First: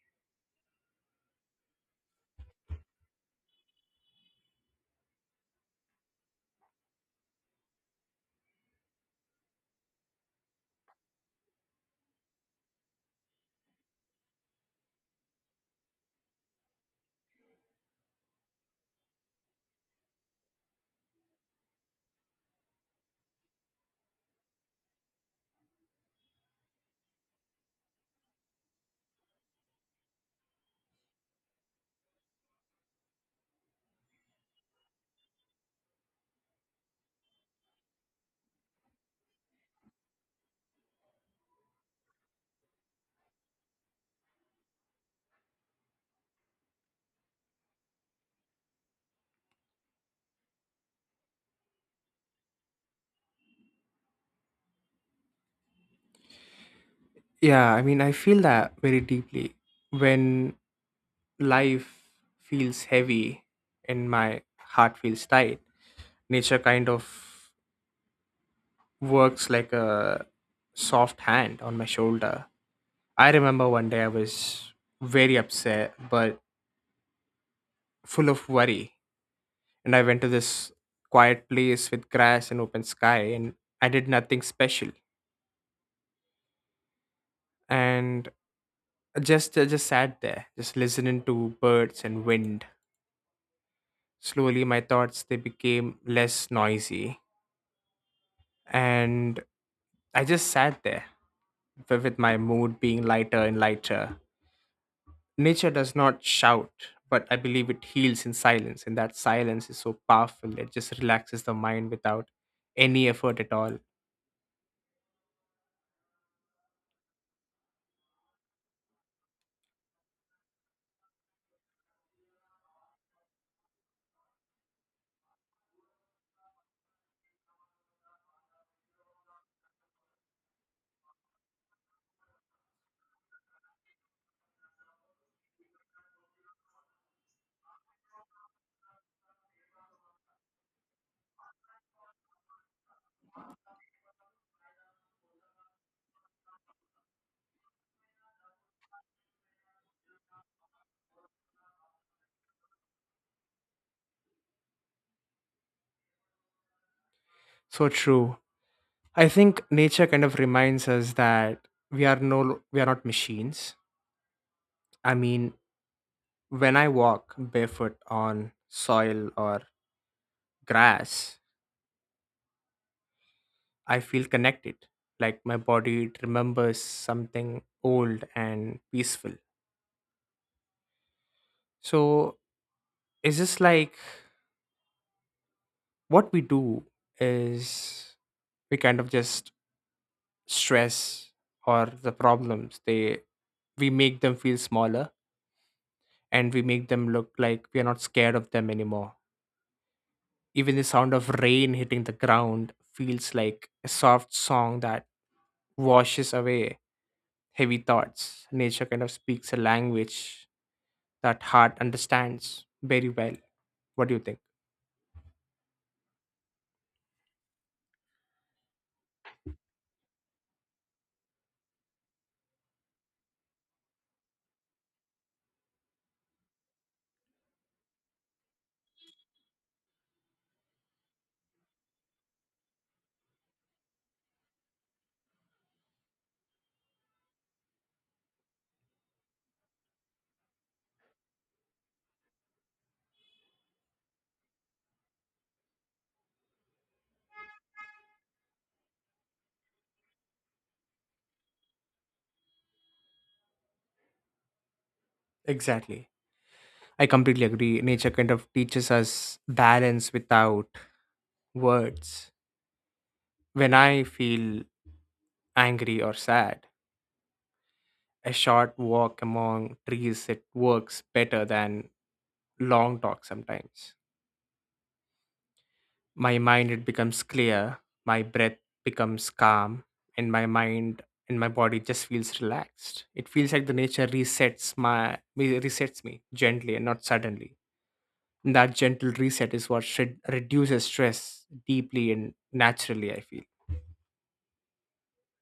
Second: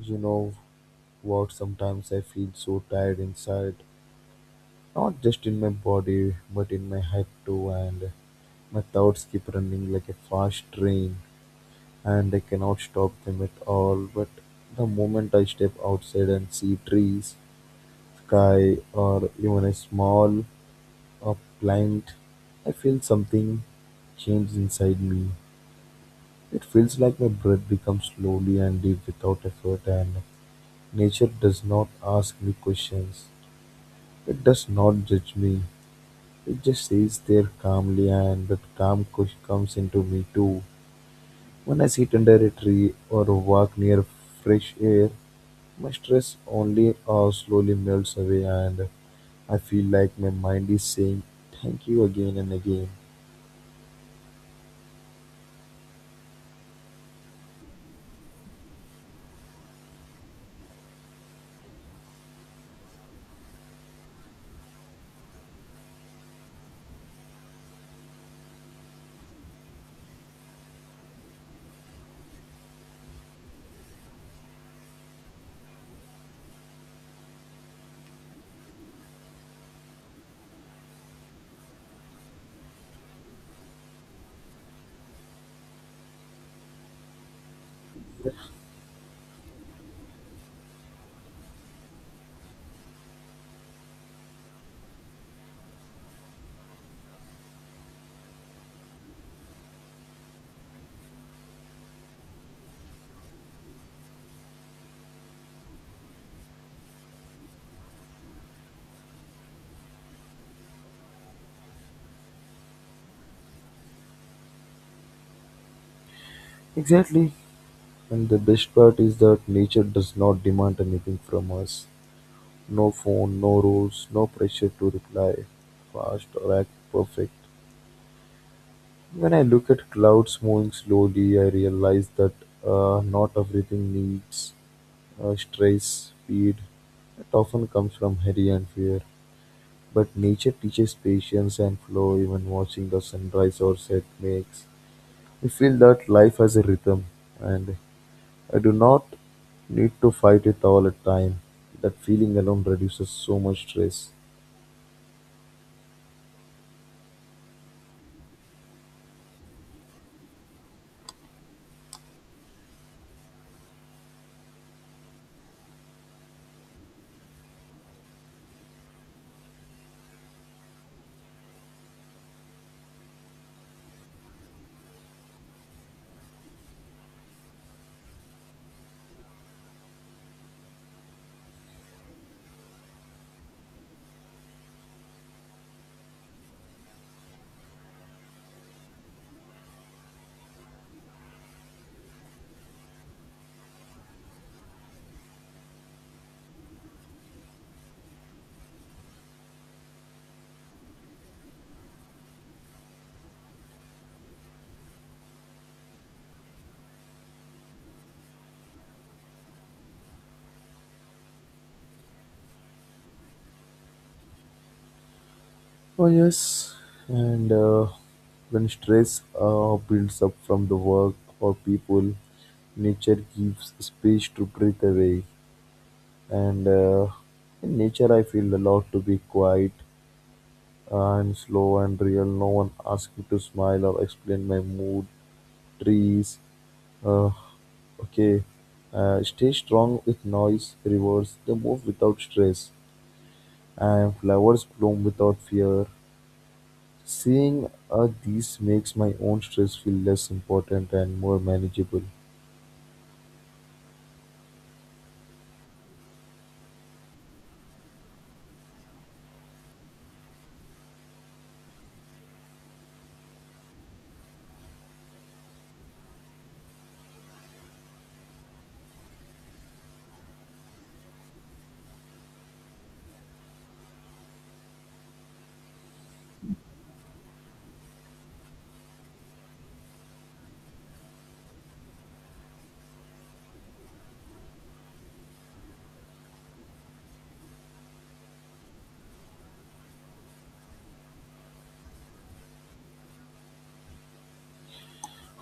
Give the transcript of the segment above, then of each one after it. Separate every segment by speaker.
Speaker 1: You know what? Sometimes I feel so tired inside, not just in my body, but in my head too, and my thoughts keep running like a fast train, and I cannot stop them at all. But the moment I step outside and see trees, sky, or even a plant, I feel something change inside me. It feels like my breath becomes slowly and deep without effort, and nature does not ask me questions. It does not judge me. It just sits there calmly, and that calm cush comes into me too. When I sit under a tree or walk near fresh air, my stress only slowly melts away, and I feel like my mind is saying thank you again and again.
Speaker 2: Yeah, I mean, I feel that very deeply. When life feels heavy and my heart feels tight, nature kind of works like a soft hand on my shoulder. I remember one day I was very upset but full of worry, and I went to this quiet place with grass and open sky, and I did nothing special. And I just sat there, just listening to birds and wind. Slowly, my thoughts they became less noisy, and I just sat there with my mood being lighter and lighter. Nature does not shout, but I believe it heals in silence, and that silence is so powerful. It just relaxes the mind without any effort at all.
Speaker 1: Exactly. And the best part is that nature does not demand anything from us. No phone, no rules, no pressure to reply fast or act perfect. When I look at clouds moving slowly, I realize that not everything needs stress, speed. It often comes from hurry and fear. But nature teaches patience and flow, even watching the sunrise or set makes me feel that life has a rhythm and I do not need to fight it all the time. That feeling alone reduces so much stress.
Speaker 2: So true. I think nature kind of reminds us that we are not machines. I mean, when I walk barefoot on soil or grass, I feel connected, like my body it remembers something old and peaceful. So it's just like what we do is we kind of just stress or the problems. They we make them feel smaller, and we make them look like we are not scared of them anymore. Even the sound of rain hitting the ground feels like a soft song that washes away heavy thoughts. Nature kind of speaks a language that heart understands very well. What do you think?
Speaker 1: Oh yes, and when stress builds up from the work or people, nature gives space to breathe away. And in nature, I feel allowed to be quiet and slow and real. No one asks me to smile or explain my mood. Trees, uh, okay, stay strong with noise. Rivers they move without stress, and flowers bloom without fear. Seeing a these makes my own stress feel less important and more manageable.
Speaker 2: Exactly. I completely agree. Nature kind of teaches us balance without words. When I feel angry or sad, a short walk among trees it works better than long talk sometimes. My mind it becomes clear, my breath becomes calm, and my mind and my body just feels relaxed. It feels like the nature resets me gently and not suddenly. That gentle reset is what should reduces stress deeply and naturally, I feel.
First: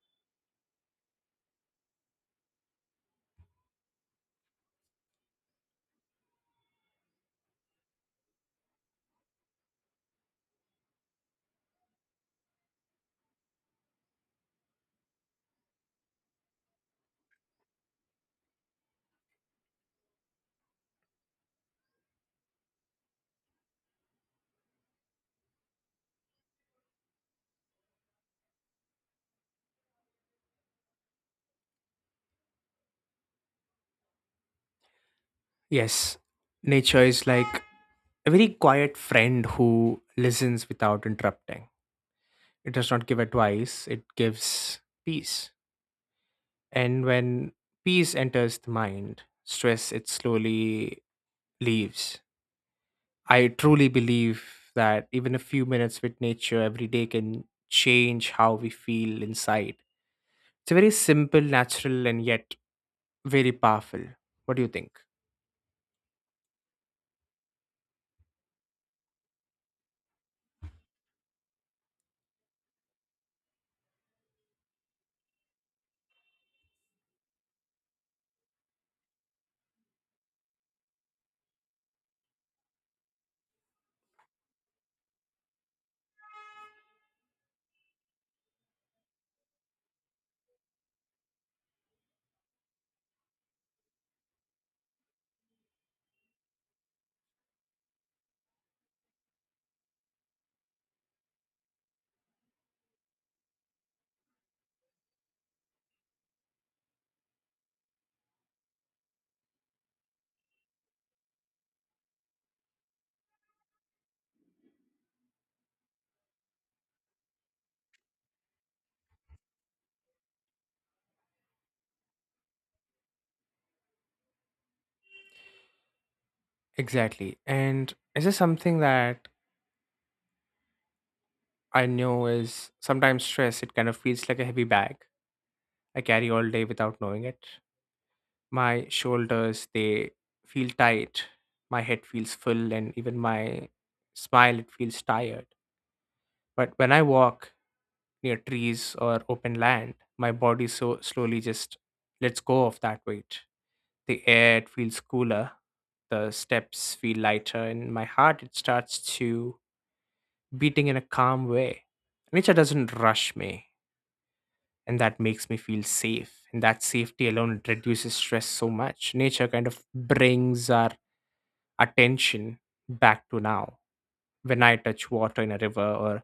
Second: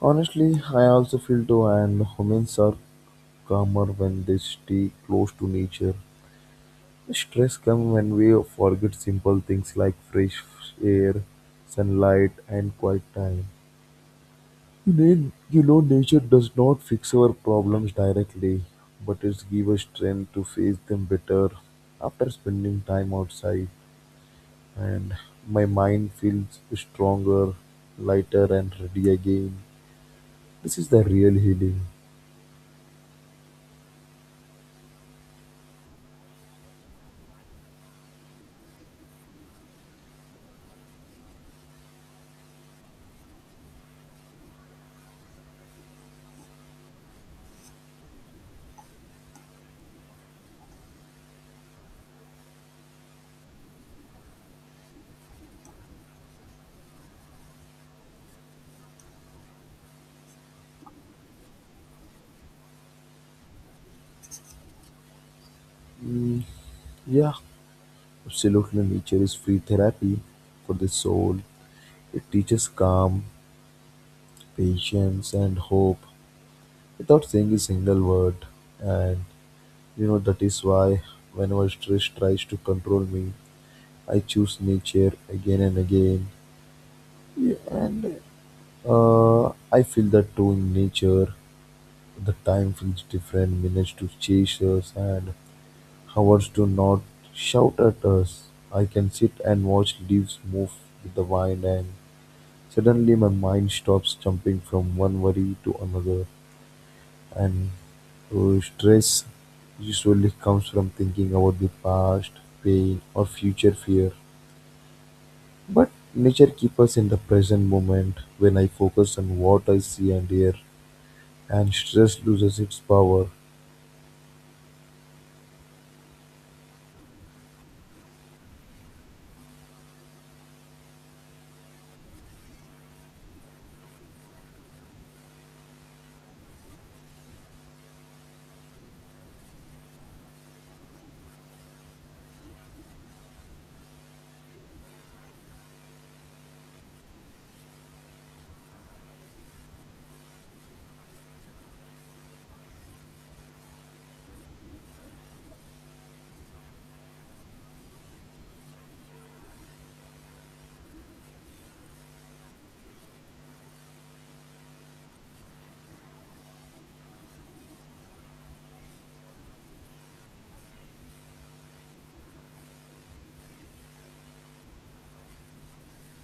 Speaker 1: Honestly, I also feel too, and humans are calmer when they stay close to nature. Stress comes when we forget simple things like fresh air, sunlight, and quiet time. You need, nature does not fix our problems directly, but it gives us strength to face them better after spending time outside. And my mind feels stronger, lighter, and ready again. This is the real healing.
Speaker 2: Yes, nature is like a very quiet friend who listens without interrupting. It does not give advice, it gives peace, and when peace enters the mind, stress it slowly leaves. I truly believe that even a few minutes with nature every day can change how we feel inside. It's a very simple, natural, and yet very powerful. What do you think?
Speaker 1: Yeah, absolutely. Nature is free therapy for the soul. It teaches calm, patience, and hope without saying a single word. And you know, that is why whenever stress tries to control me, I choose nature again and again. Yeah, and I feel that too in nature. The time feels different, minutes to chase us and hours do not shout at us. I can sit and watch leaves move with the wind and suddenly my mind stops jumping from one worry to another and stress usually comes from thinking about the past, pain or future fear. But nature keeps us in the present moment when I focus on what I see and hear and stress loses its power.
Speaker 2: Exactly. And is this something that I know is sometimes stress? It kind of feels like a heavy bag I carry all day without knowing it. My shoulders, they feel tight. My head feels full, and even my smile, it feels tired. But when I walk near trees or open land, my body so slowly just lets go of that weight. The air feels cooler, the steps feel lighter, and my heart it starts to beating in a calm way. Nature doesn't rush me, and that makes me feel safe. And that safety alone it reduces stress so much. Nature kind of brings our attention back to now. When I touch water in a river or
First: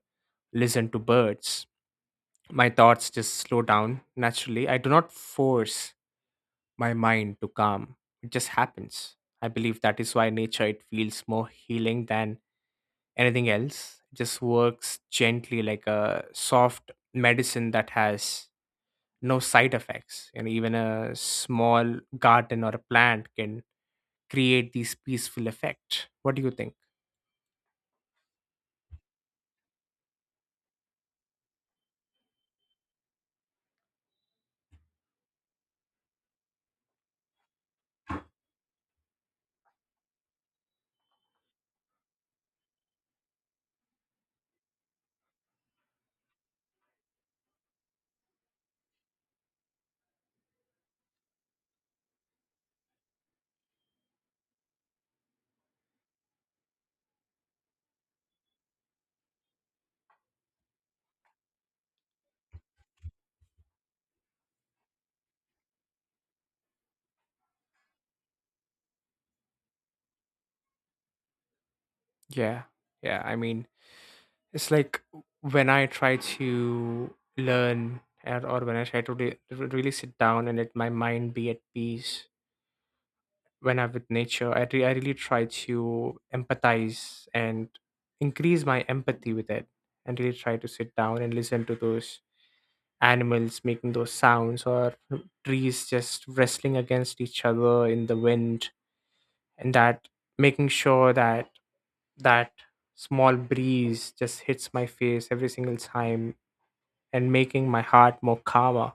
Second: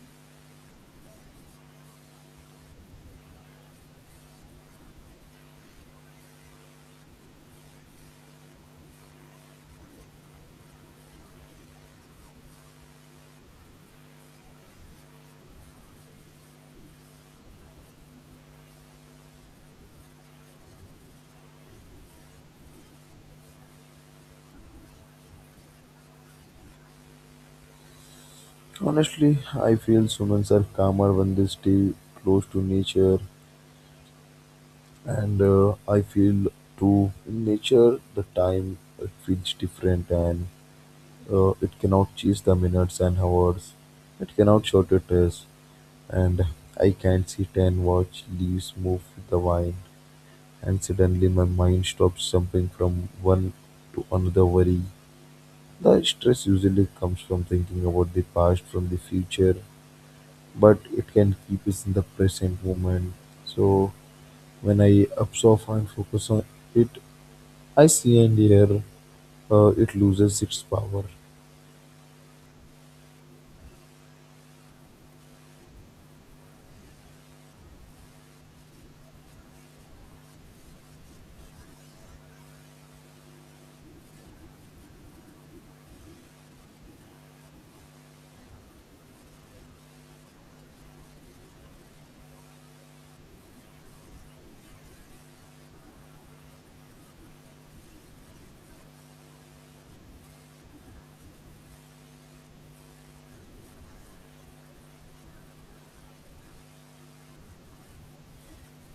Speaker 2: listen to birds, my thoughts just slow down naturally. I do not force my mind to calm. It just happens. I believe that is why nature it feels more healing than anything else. It just works gently like a soft medicine that has no side effects. And even a small garden or a plant can create these peaceful effect. What do you think?
Speaker 1: Honestly, I feel humans are calmer when they stay close to nature, and I feel too in nature the time it feels different and it cannot chase the minutes and hours, it cannot shortcut us, and I can sit and watch leaves move with the wind, and suddenly my mind stops jumping from one to another worry. The stress usually comes from thinking about the past, from the future, but it can keep us in the present moment. So when I observe and focus on it, I see and hear it loses its power.
Speaker 2: Yeah. Yeah. I mean, it's like when I try to learn or when I try to really sit down and let my mind be at peace. When I'm with nature, I really try to empathize and increase my empathy with it and really try to sit down and listen to those animals making those sounds or trees just wrestling against each other in the wind, and that making sure that small breeze just hits my face every single time and making my heart more calmer.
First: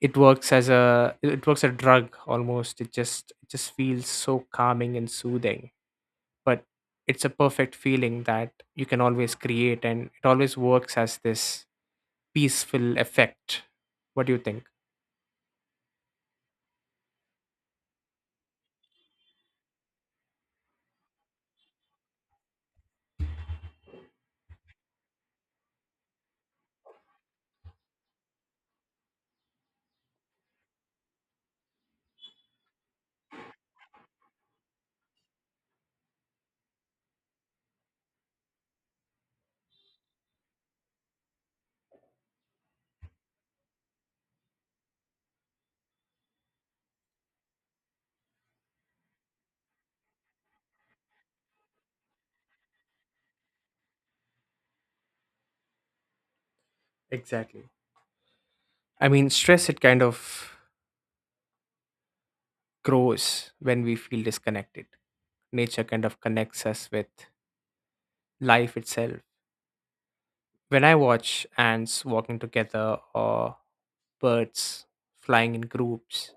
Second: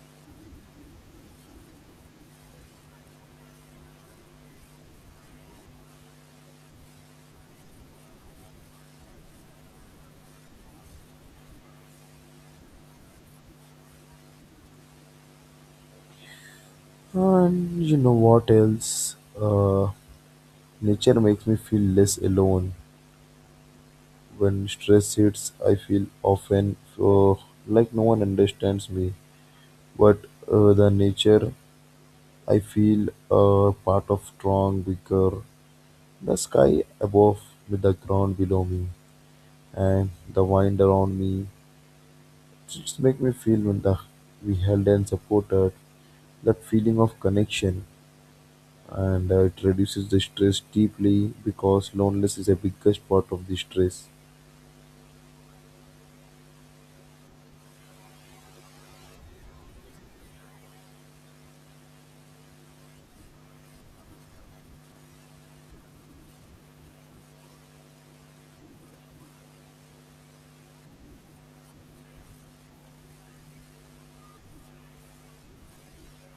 Speaker 2: It works as a it works a drug almost. It just feels so calming and soothing, but it's a perfect feeling that you can always create, and it always works as this peaceful effect. What do you think?
Speaker 1: And you know what else? Nature makes me feel less alone. When stress hits, I feel often like no one understands me. But the nature, I feel part of strong, bigger, the sky above with the ground below me. And the wind around me just make me feel when the, we held and supported that feeling of connection and it reduces the stress deeply because loneliness is a biggest part of the stress.
Speaker 2: Exactly. I mean, stress it kind of grows when we feel disconnected. Nature kind of connects us with life itself. When I watch ants walking together or birds flying in groups,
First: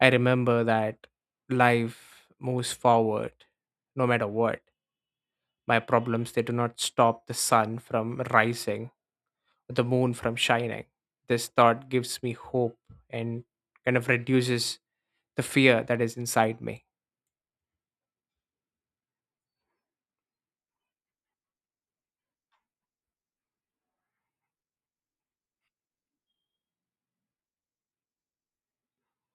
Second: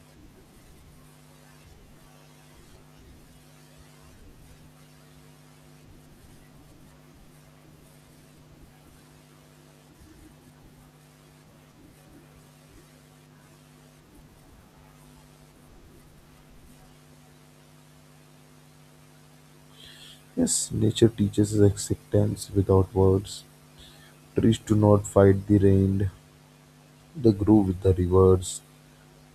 Speaker 2: I remember that life moves forward no matter what. My problems, they do not stop the sun from rising, or the moon from shining. This thought gives me hope and kind of reduces the fear that is inside me.
Speaker 1: Yes, nature teaches us acceptance without words. Trees do not fight the rain, they grow with the rivers.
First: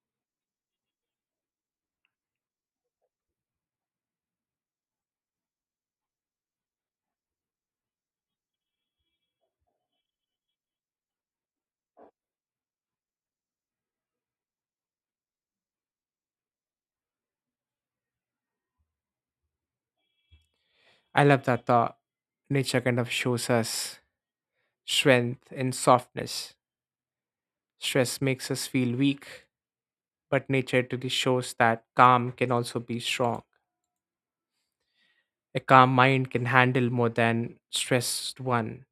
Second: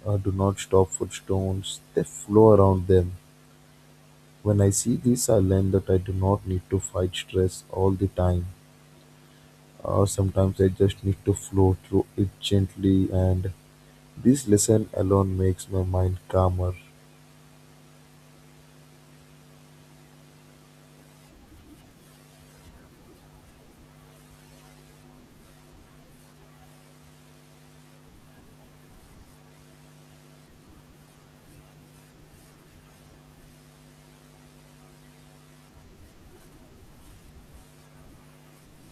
Speaker 1: Do not stop footstones, they flow around them. When I see this I learn that I do not need to fight stress all the time, or sometimes I just need to flow through it gently, and this lesson alone makes my mind calmer.
Speaker 2: I love that thought. Nature kind of shows us strength in softness. Stress makes us feel weak, but nature really shows that calm can also be strong. A calm mind can handle more than stressed one.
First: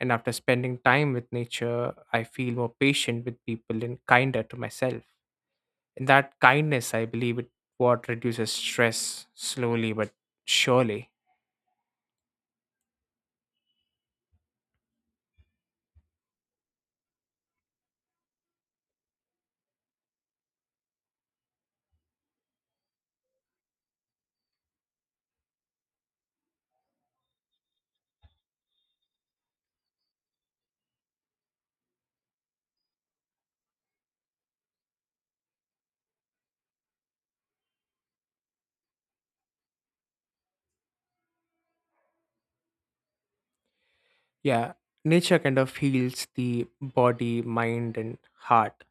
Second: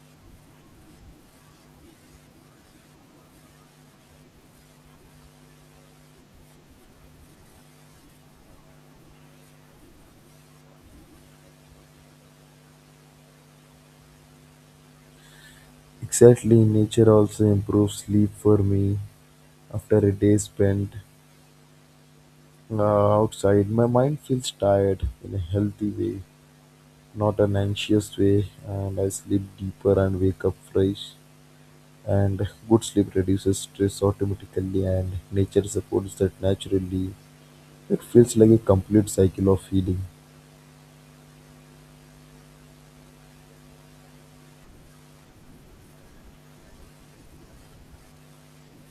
Speaker 2: And after spending time with nature, I feel more patient with people and kinder to myself. That kindness, I believe, it what reduces stress slowly but surely.
Speaker 1: Exactly, nature also improves sleep for me after a day spent outside. My mind feels tired in a healthy way, not an anxious way, and I sleep deeper and wake up fresh. And good sleep reduces stress automatically, and nature supports that naturally. It feels like a complete cycle of healing.
Speaker 2: Yeah, nature kind of heals the body, mind, and heart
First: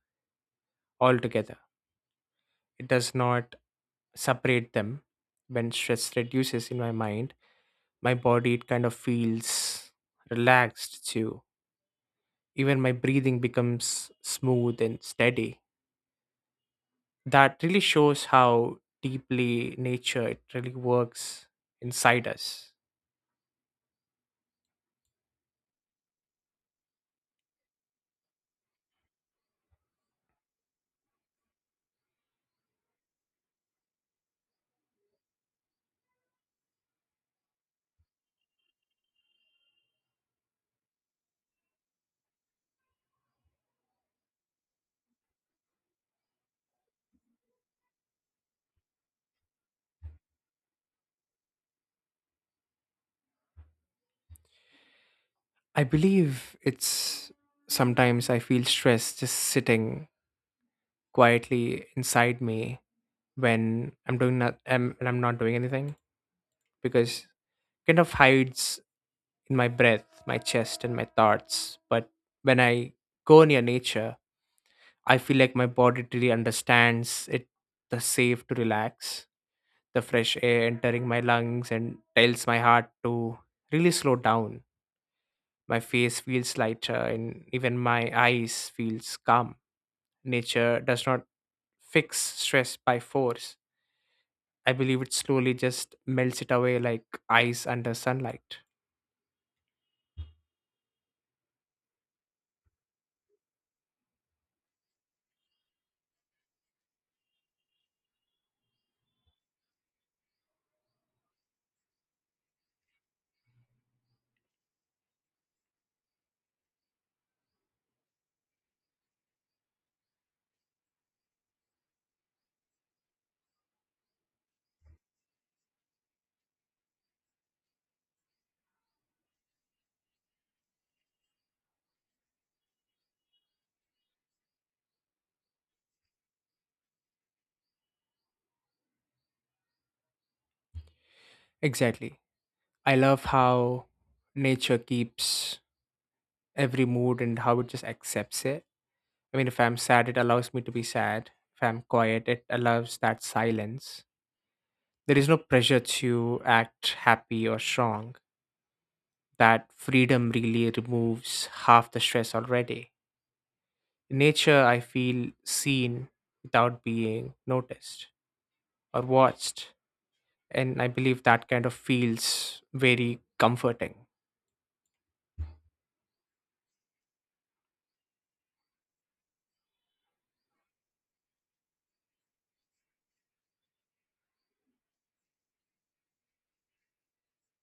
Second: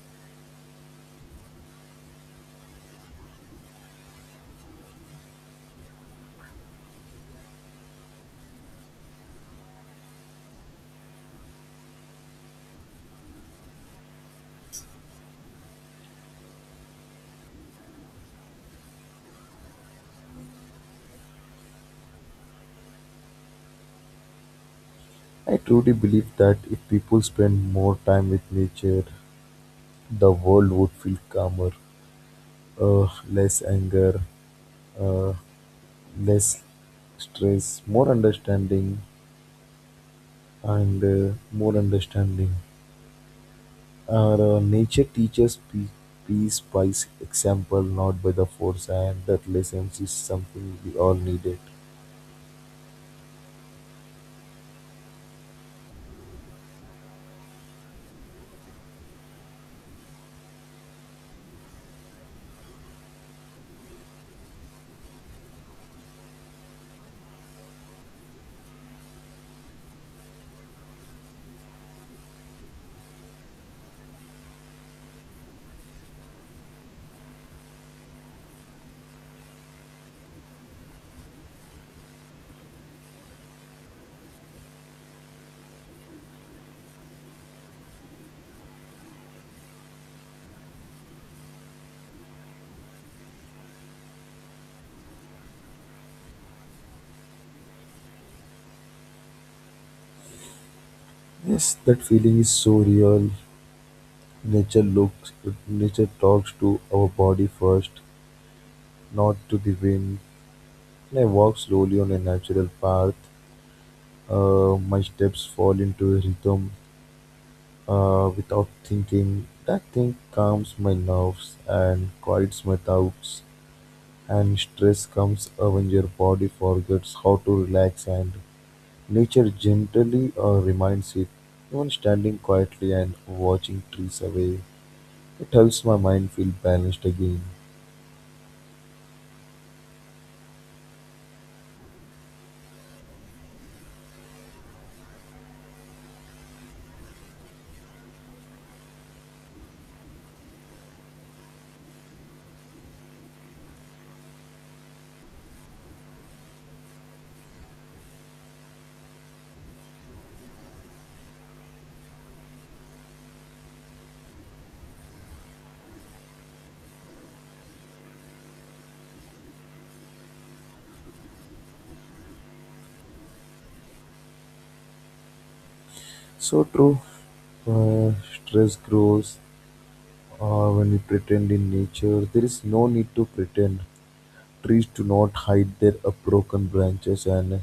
Speaker 2: altogether. It does not separate them. When stress reduces in my mind, my body it kind of feels relaxed too. Even my breathing becomes smooth and steady. That really shows how deeply nature it really works inside us.
Speaker 1: I truly believe that if people spend more time with nature, the world would feel calmer, uh, less anger, uh, less stress, more understanding, and more understanding. Our nature teaches peace by example, not by the force, and that lesson is something we all needed.
Speaker 2: I believe it's sometimes I feel stress just sitting quietly inside me when I'm doing not I'm and I'm not doing anything, because it kind of hides in my breath, my chest, and my thoughts. But when I go near nature, I feel like my body really understands it the safe to relax, the fresh air entering my lungs and tells my heart to really slow down. My face feels lighter and even my eyes feels calm. Nature does not fix stress by force. I believe it slowly just melts it away like ice under sunlight.
Speaker 1: Yes, that feeling is so real. Nature looks, Nature talks to our body first, not to the wind. I walk slowly on a natural path. My steps fall into a rhythm without thinking. That thing calms my nerves and quiets my doubts. And stress comes when your body forgets how to relax, and nature gently reminds it. Even standing quietly and watching trees away, it helps my mind feel balanced again.
Speaker 2: Exactly. I love how nature keeps every mood and how it just accepts it. I mean, if I'm sad, it allows me to be sad. If I'm quiet, it allows that silence. There is no pressure to act happy or strong. That freedom really removes half the stress already. In nature, I feel seen without being noticed or watched. And I believe that kind of feels very comforting.
Speaker 1: So true. Stress grows When we pretend in nature, there is no need to pretend. Trees do not hide their broken branches, and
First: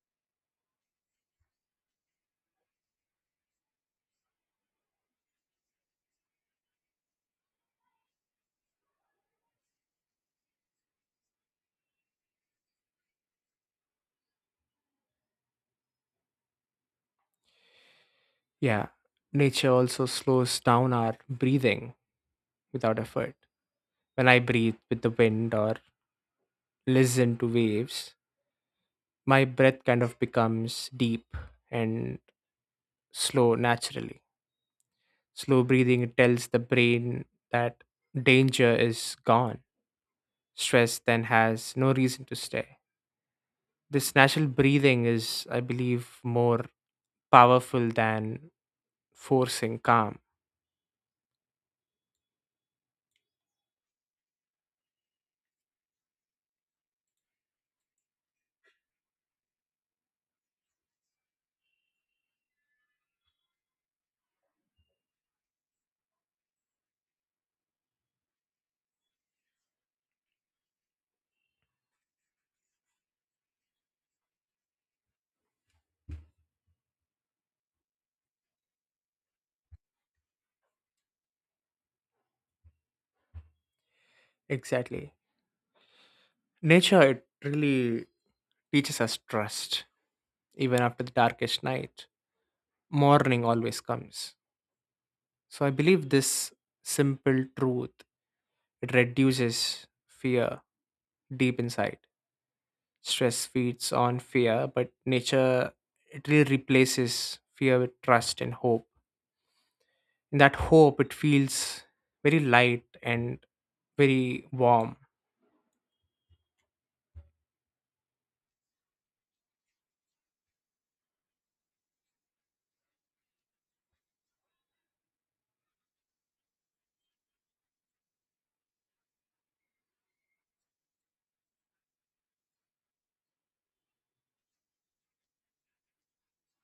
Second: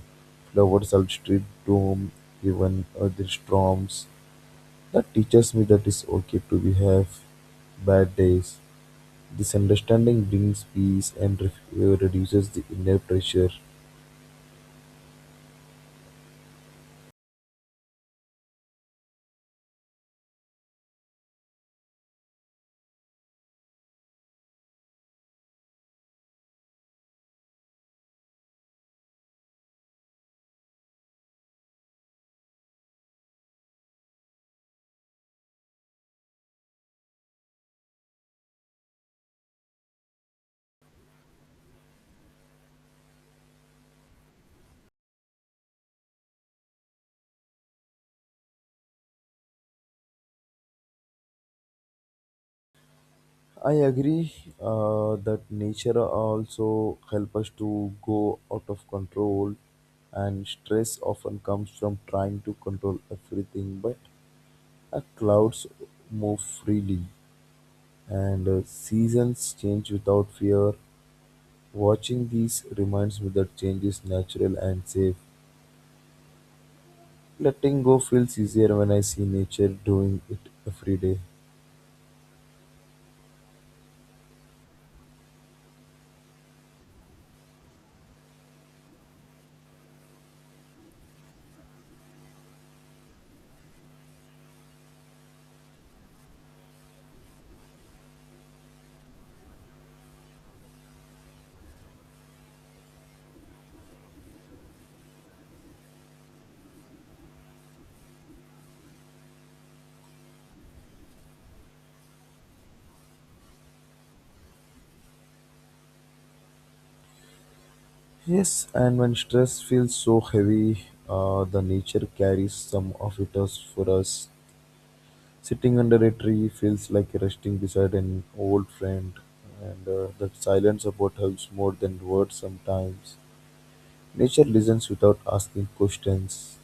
Speaker 1: flowers outstrip doom, even the storms. That teaches me that it's okay to be have bad days. This understanding brings peace and reduces the inner pressure.
Speaker 2: Yeah. Nature also slows down our breathing without effort. When I breathe with the wind or listen to waves, my breath kind of becomes deep and slow naturally. Slow breathing tells the brain that danger is gone. Stress then has no reason to stay. This natural breathing is, I believe, more powerful than forcing calm.
Speaker 1: I agree that nature also help us to go out of control, and stress often comes from trying to control everything. But clouds move freely, and seasons change without fear. Watching these reminds me that change is natural and safe. Letting go feels easier when I see nature doing it every day.
Speaker 2: Exactly. Nature, it really teaches us trust. Even after the darkest night, morning always comes. So I believe this simple truth, it reduces fear deep inside. Stress feeds on fear, but nature, it really replaces fear with trust and hope. In that hope it feels very light and very warm.
Speaker 1: Yes, and when stress feels so heavy, the nature carries some of it us for us. Sitting under a tree feels like resting beside an old friend, and that silent support helps more than words sometimes. Nature listens without asking questions.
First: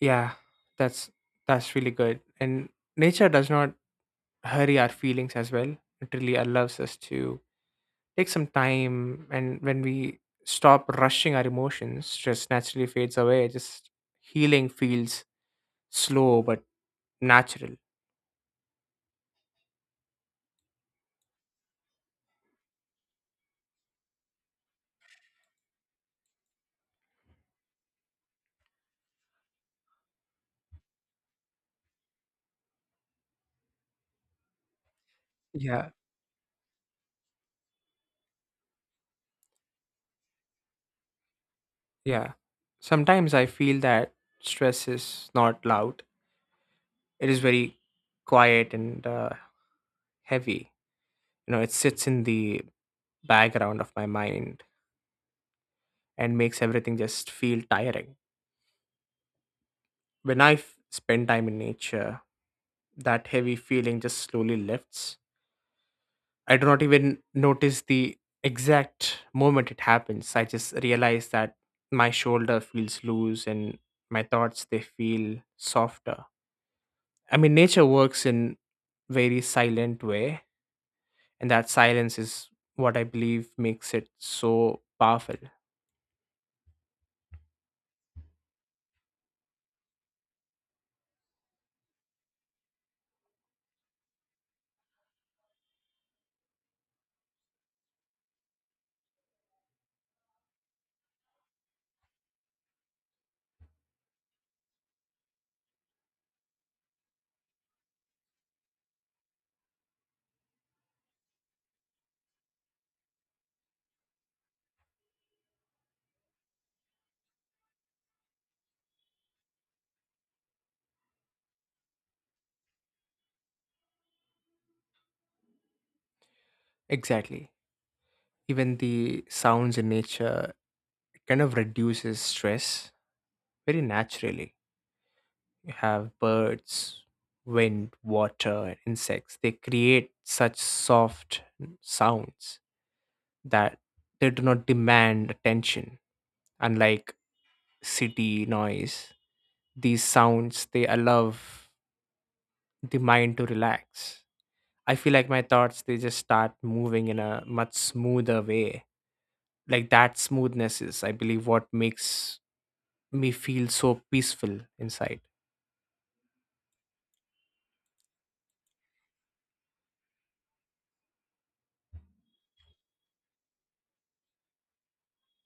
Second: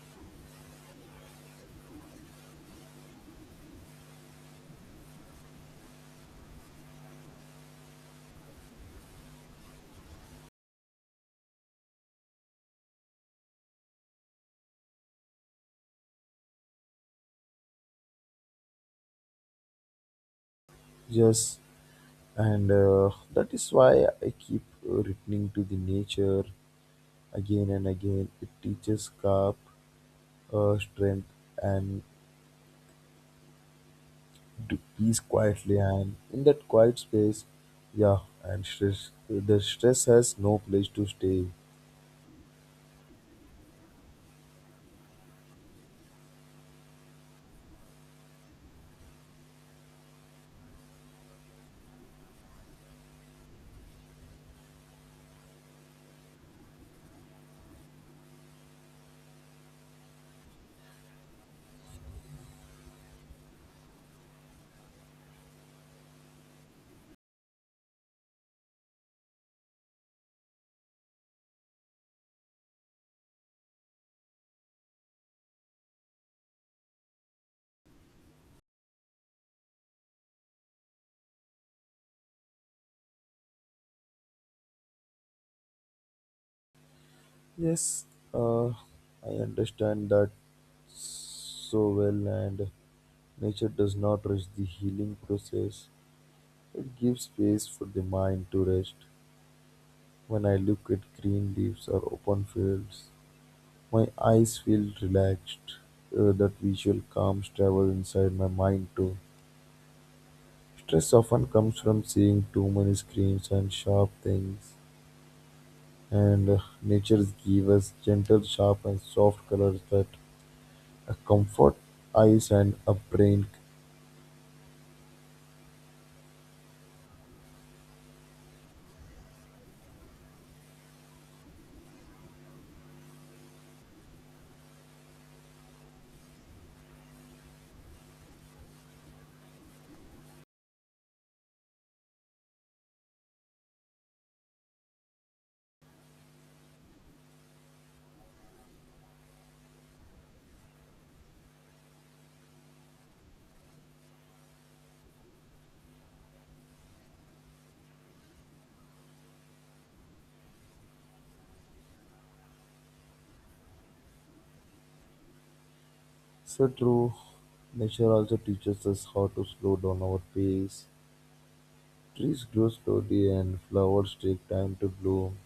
Speaker 2: Yeah, that's that's really good. And nature does not hurry our feelings as well. It really allows us to take some time, and when we stop rushing our emotions, stress naturally fades away. Just healing feels slow but natural.
Speaker 1: Yes, and that is why I keep returning to the nature again and again. It teaches calm, strength, and to peace quietly
Speaker 2: Yeah.
Speaker 1: and in that quiet space. Yeah, and stress the stress has no place to stay.
Speaker 2: Yeah, sometimes I feel that stress is not loud. It is very quiet and heavy. You know, it sits in the background of my mind and makes everything just feel tiring. When I spend time in nature, that heavy feeling just slowly lifts. I do not even notice the exact moment it happens. I just realize that my shoulder feels loose and my thoughts they feel softer. I mean, nature works in very silent way, and that silence is what I believe makes it so powerful.
Speaker 1: Yes, uh, I understand that so well, and nature does not rush the healing process. It gives space for the mind to rest. When I look at green leaves or open fields, my eyes feel relaxed. That visual calms travel inside my mind too. Stress often comes from seeing too many screens and sharp things, and nature gives us gentle, sharp, and soft colors that comfort eyes and a brain.
Speaker 2: Exactly. Even the sounds in nature kind of reduces stress very naturally. You have birds, wind, water, and insects. They create such soft sounds that they do not demand attention. Unlike city noise, these sounds they allow the mind to relax. I feel like my thoughts they just start moving in a much smoother way. Like that smoothness is, I believe, what makes me feel so peaceful inside.
Speaker 1: So true, nature also teaches us how to slow down our pace. Trees grow slowly, and flowers take time to bloom.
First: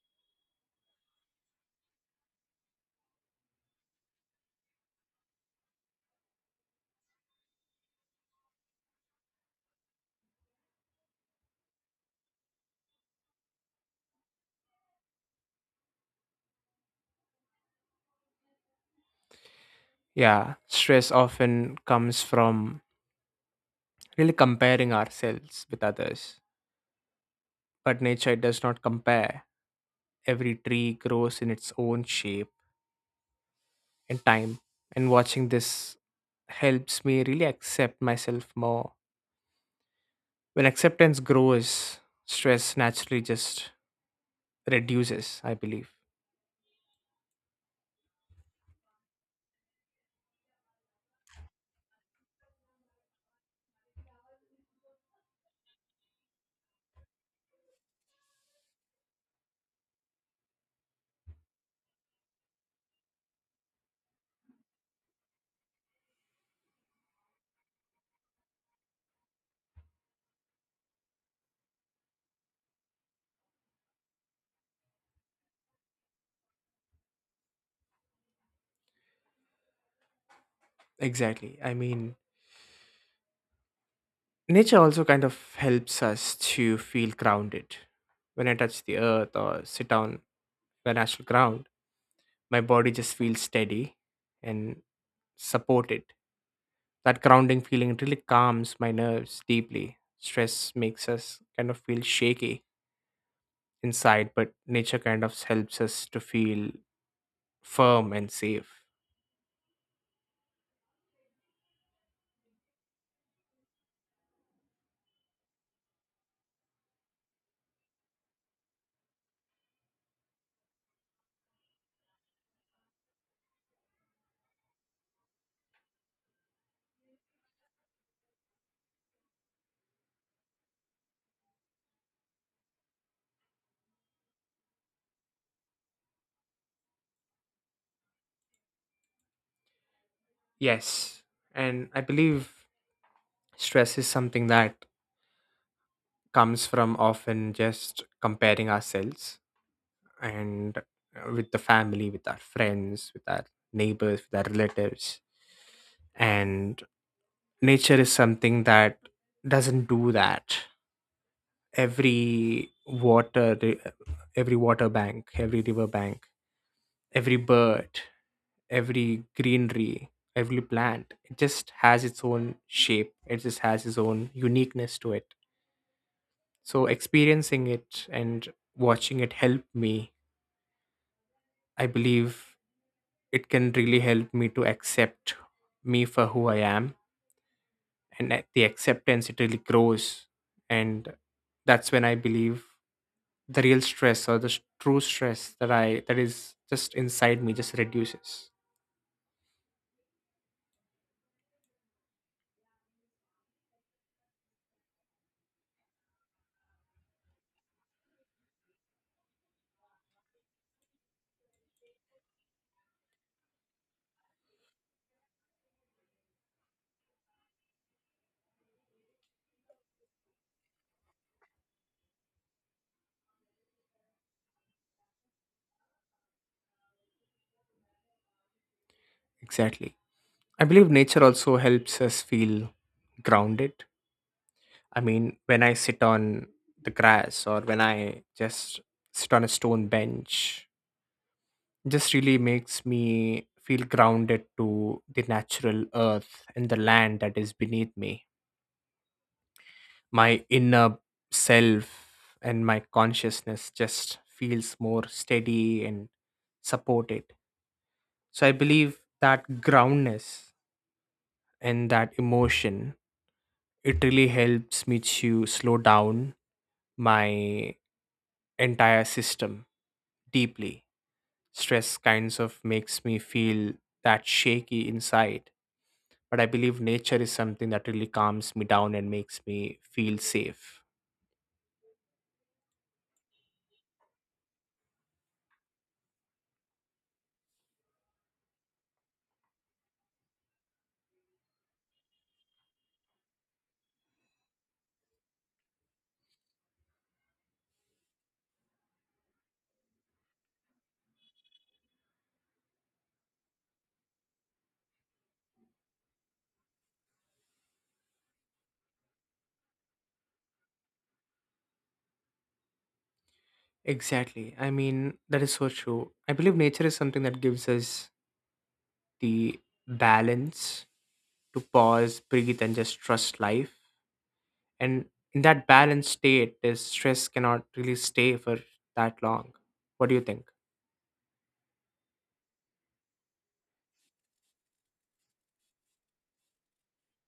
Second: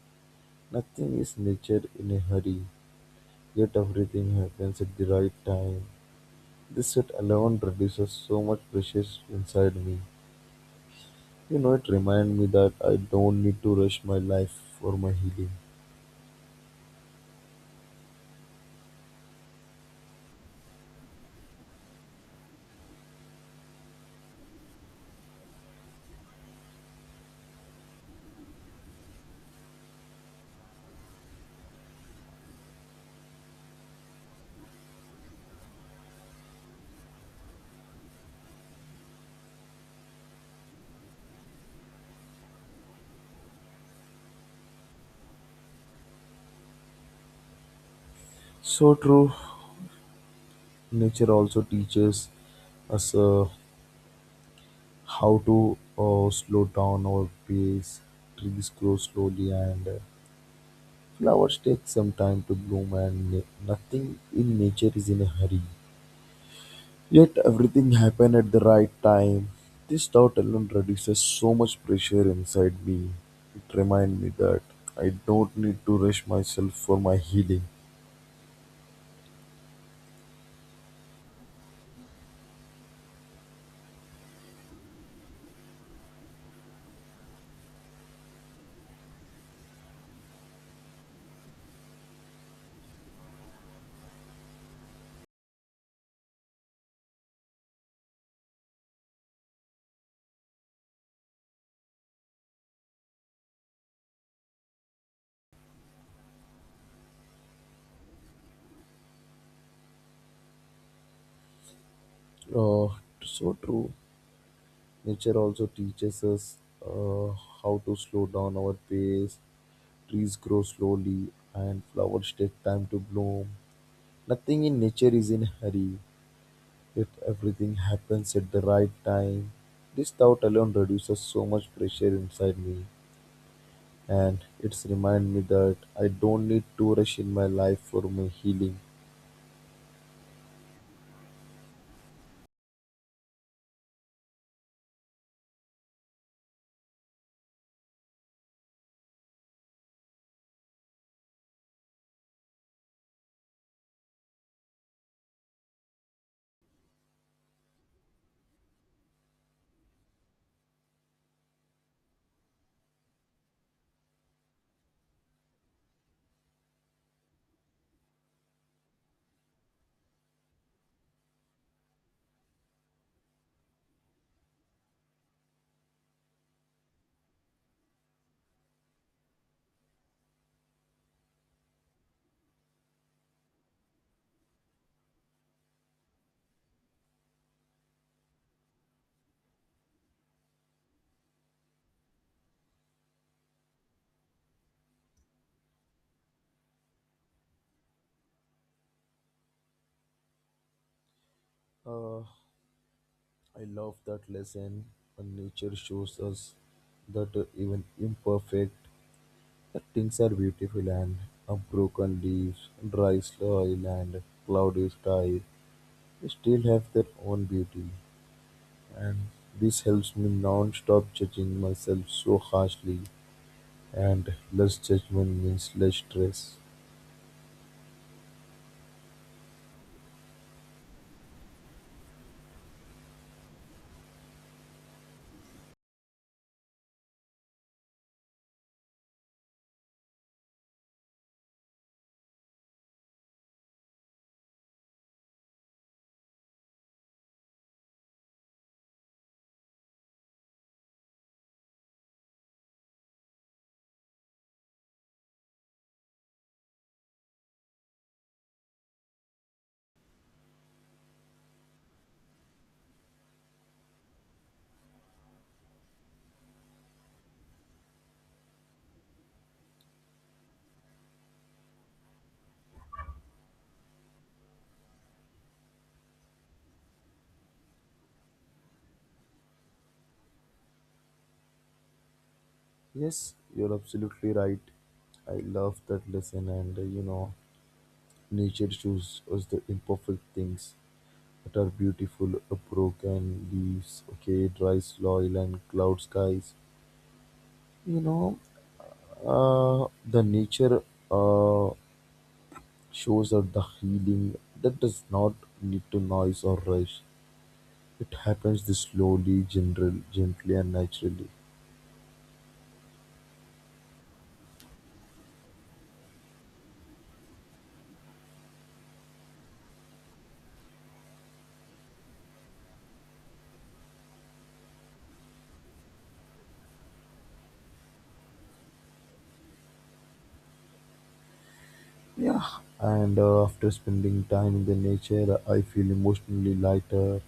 Speaker 1: Nothing is nature in a hurry, yet everything happens at the right time. This sit alone reduces so much pressure inside me. You know, it reminded me that I don't need to rush my life for my healing.
Speaker 2: Yeah, stress often comes from really comparing ourselves with others. But nature does not compare. Every tree grows in its own shape and time. And watching this helps me really accept myself more. When acceptance grows, stress naturally just reduces, I believe.
Speaker 1: So true. Nature also teaches us how to slow down our pace. Trees grow slowly and flowers take some time to bloom, and nothing in nature is in a hurry. Yet everything happened at the right time. This thought alone reduces so much pressure inside me. It reminds me that I don't need to rush myself for my healing.
Speaker 2: Exactly. I mean, nature also kind of helps us to feel grounded. When I touch the earth or sit down, when I should ground, my body just feels steady and supported. That grounding feeling really calms my nerves deeply. Stress makes us kind of feel shaky inside, but nature kind of helps us to feel firm and safe.
Speaker 1: Uh, so true. Nature also teaches us uh, how to slow down our pace. Trees grow slowly and flowers take time to bloom. Nothing in nature is in hurry. Yet everything happens at the right time. This thought alone reduces so much pressure inside me and it's remind me that I don't need to rush in my life for my healing.
Speaker 2: Yes, and I believe stress is something that comes from often just comparing ourselves and with the family, with our friends, with our neighbors, with our relatives. And nature is something that doesn't do that. Every every water bank, every river bank, every bird, every greenery, every plant, it just has its own shape, it just has its own uniqueness to it. So experiencing it and watching it help me, I believe, it can really help me to accept me for who I am. And that the acceptance it really grows, and that's when I believe the real stress or the true stress that is just inside me just reduces.
Speaker 1: Uh, I love that lesson. And nature shows us that even imperfect the things are beautiful, and broken leaves, dry soil and cloudy sky still have their own beauty and this helps me non-stop judging myself so harshly, and less judgment means less stress.
Speaker 2: Exactly, I believe nature also helps us feel grounded. I mean, when I sit on the grass or when I just sit on a stone bench, just really makes me feel grounded to the natural earth and the land that is beneath me. My inner self and my consciousness just feels more steady and supported. So I believe that groundness and that emotion it really helps me to slow down my entire system deeply. Stress kinds of makes me feel that shaky inside. But I believe nature is something that really calms me down and makes me feel safe.
Speaker 1: Yes, you're absolutely right. I love that lesson and you know nature shows us the imperfect things that are beautiful, broken leaves, okay, dry soil and cloud skies. You know, the nature uh, shows that the healing that does not need to noise or rush, it happens this slowly general gently and naturally.
Speaker 2: Exactly. I mean, that is so true. I believe nature is something that gives us the balance to pause, breathe, and just trust life. And in that balanced state, this stress cannot really stay for that long. What do you think?
Speaker 1: Yeah, and after spending time in the nature I feel emotionally lighter.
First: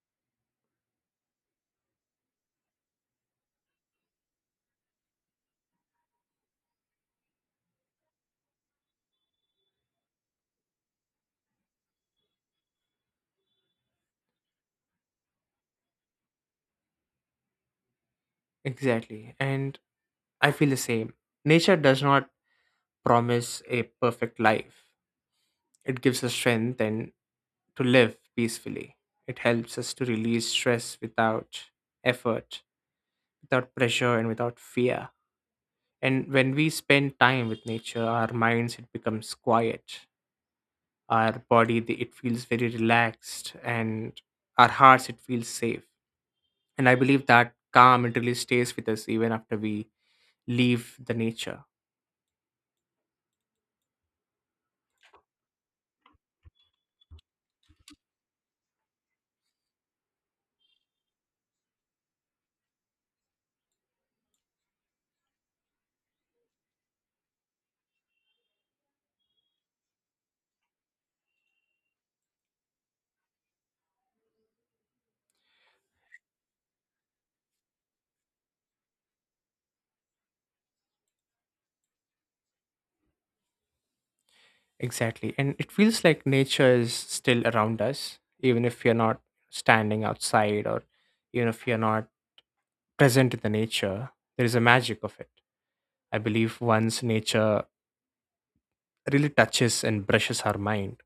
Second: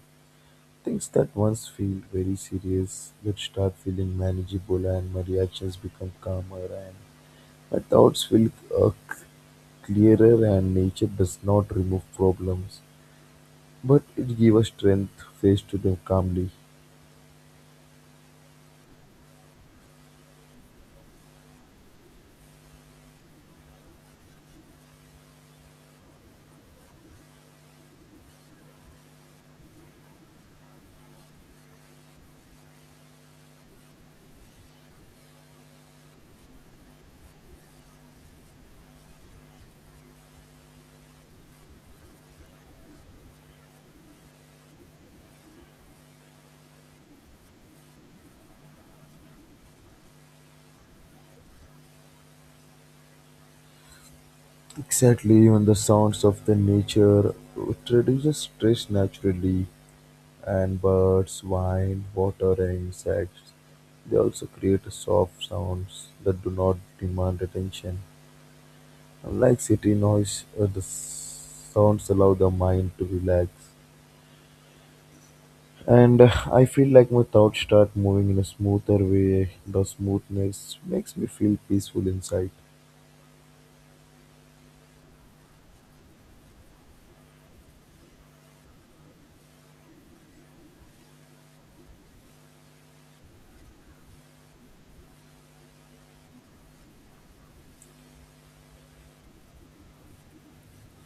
Speaker 1: Things that once feel very serious which start feeling manageable, and my reactions become calmer and my thoughts feel uh, c- clearer, and nature does not remove problems, but it gave a strength face to them calmly.
Speaker 2: Exactly. And I feel the same. Nature does not promise a perfect life, it gives us strength and to live peacefully. It helps us to release stress without effort, without pressure, and without fear. And when we spend time with nature, our minds it becomes quiet. Our body the- it feels very relaxed, and our hearts it feels safe. And I believe that calm it really stays with us even after we leave the nature.
Speaker 1: Exactly, even the sounds of the nature it reduces stress naturally, and birds, wine, water, and insects they also create soft sounds that do not demand attention. Unlike city noise, the sounds allow the mind to relax. And I feel like my thoughts start moving in a smoother way. The smoothness makes me feel peaceful inside.
Speaker 2: Exactly. And it feels like nature is still around us, even if you're not standing outside or even if you're not present in the nature, there is a magic of it. I believe once nature really touches and brushes our mind,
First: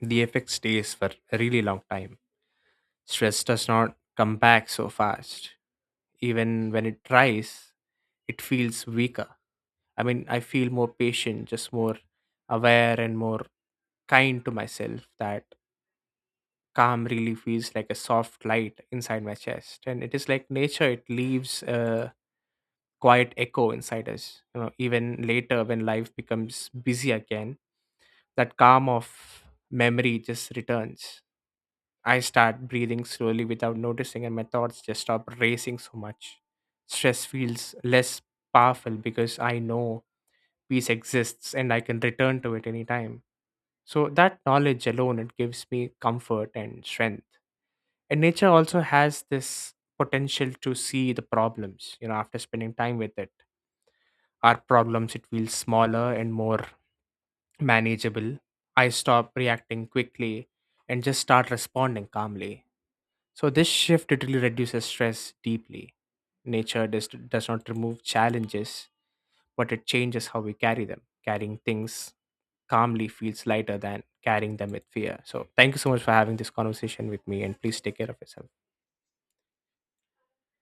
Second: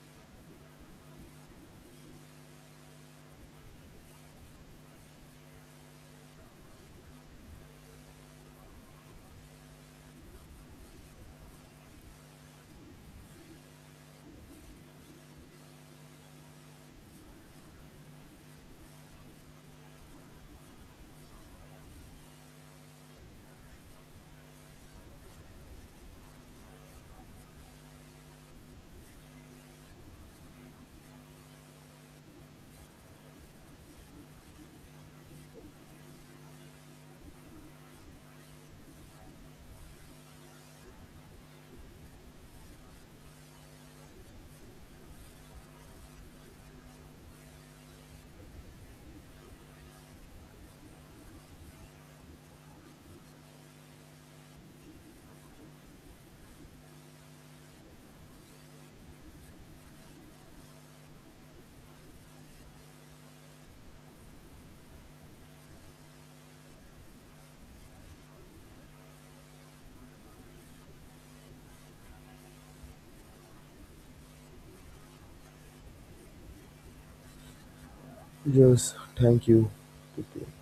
Speaker 2: the effect stays for a really long time. Stress does not come back so fast. Even when it tries, it feels weaker. I mean, I feel more patient, just more aware and more kind to myself. That calm really feels like a soft light inside my chest. And it is like nature, it leaves a quiet echo inside us. You know, even later when life becomes busy again, that calm of memory just returns. I start breathing slowly without noticing, and my thoughts just stop racing so much. Stress feels less powerful because I know peace exists and I can return to it anytime. So that knowledge alone it gives me comfort and strength. And nature also has this potential to see the problems, you know, after spending time with it. Our problems it feels smaller and more manageable. I stop reacting quickly and just start responding calmly. So this shift it really reduces stress deeply. Nature does not remove challenges, but it changes how we carry them. Carrying things calmly feels lighter than carrying them with fear. So, thank you so much for having this conversation with me, and please take care of yourself.
Speaker 1: Yes, thank you. Take care.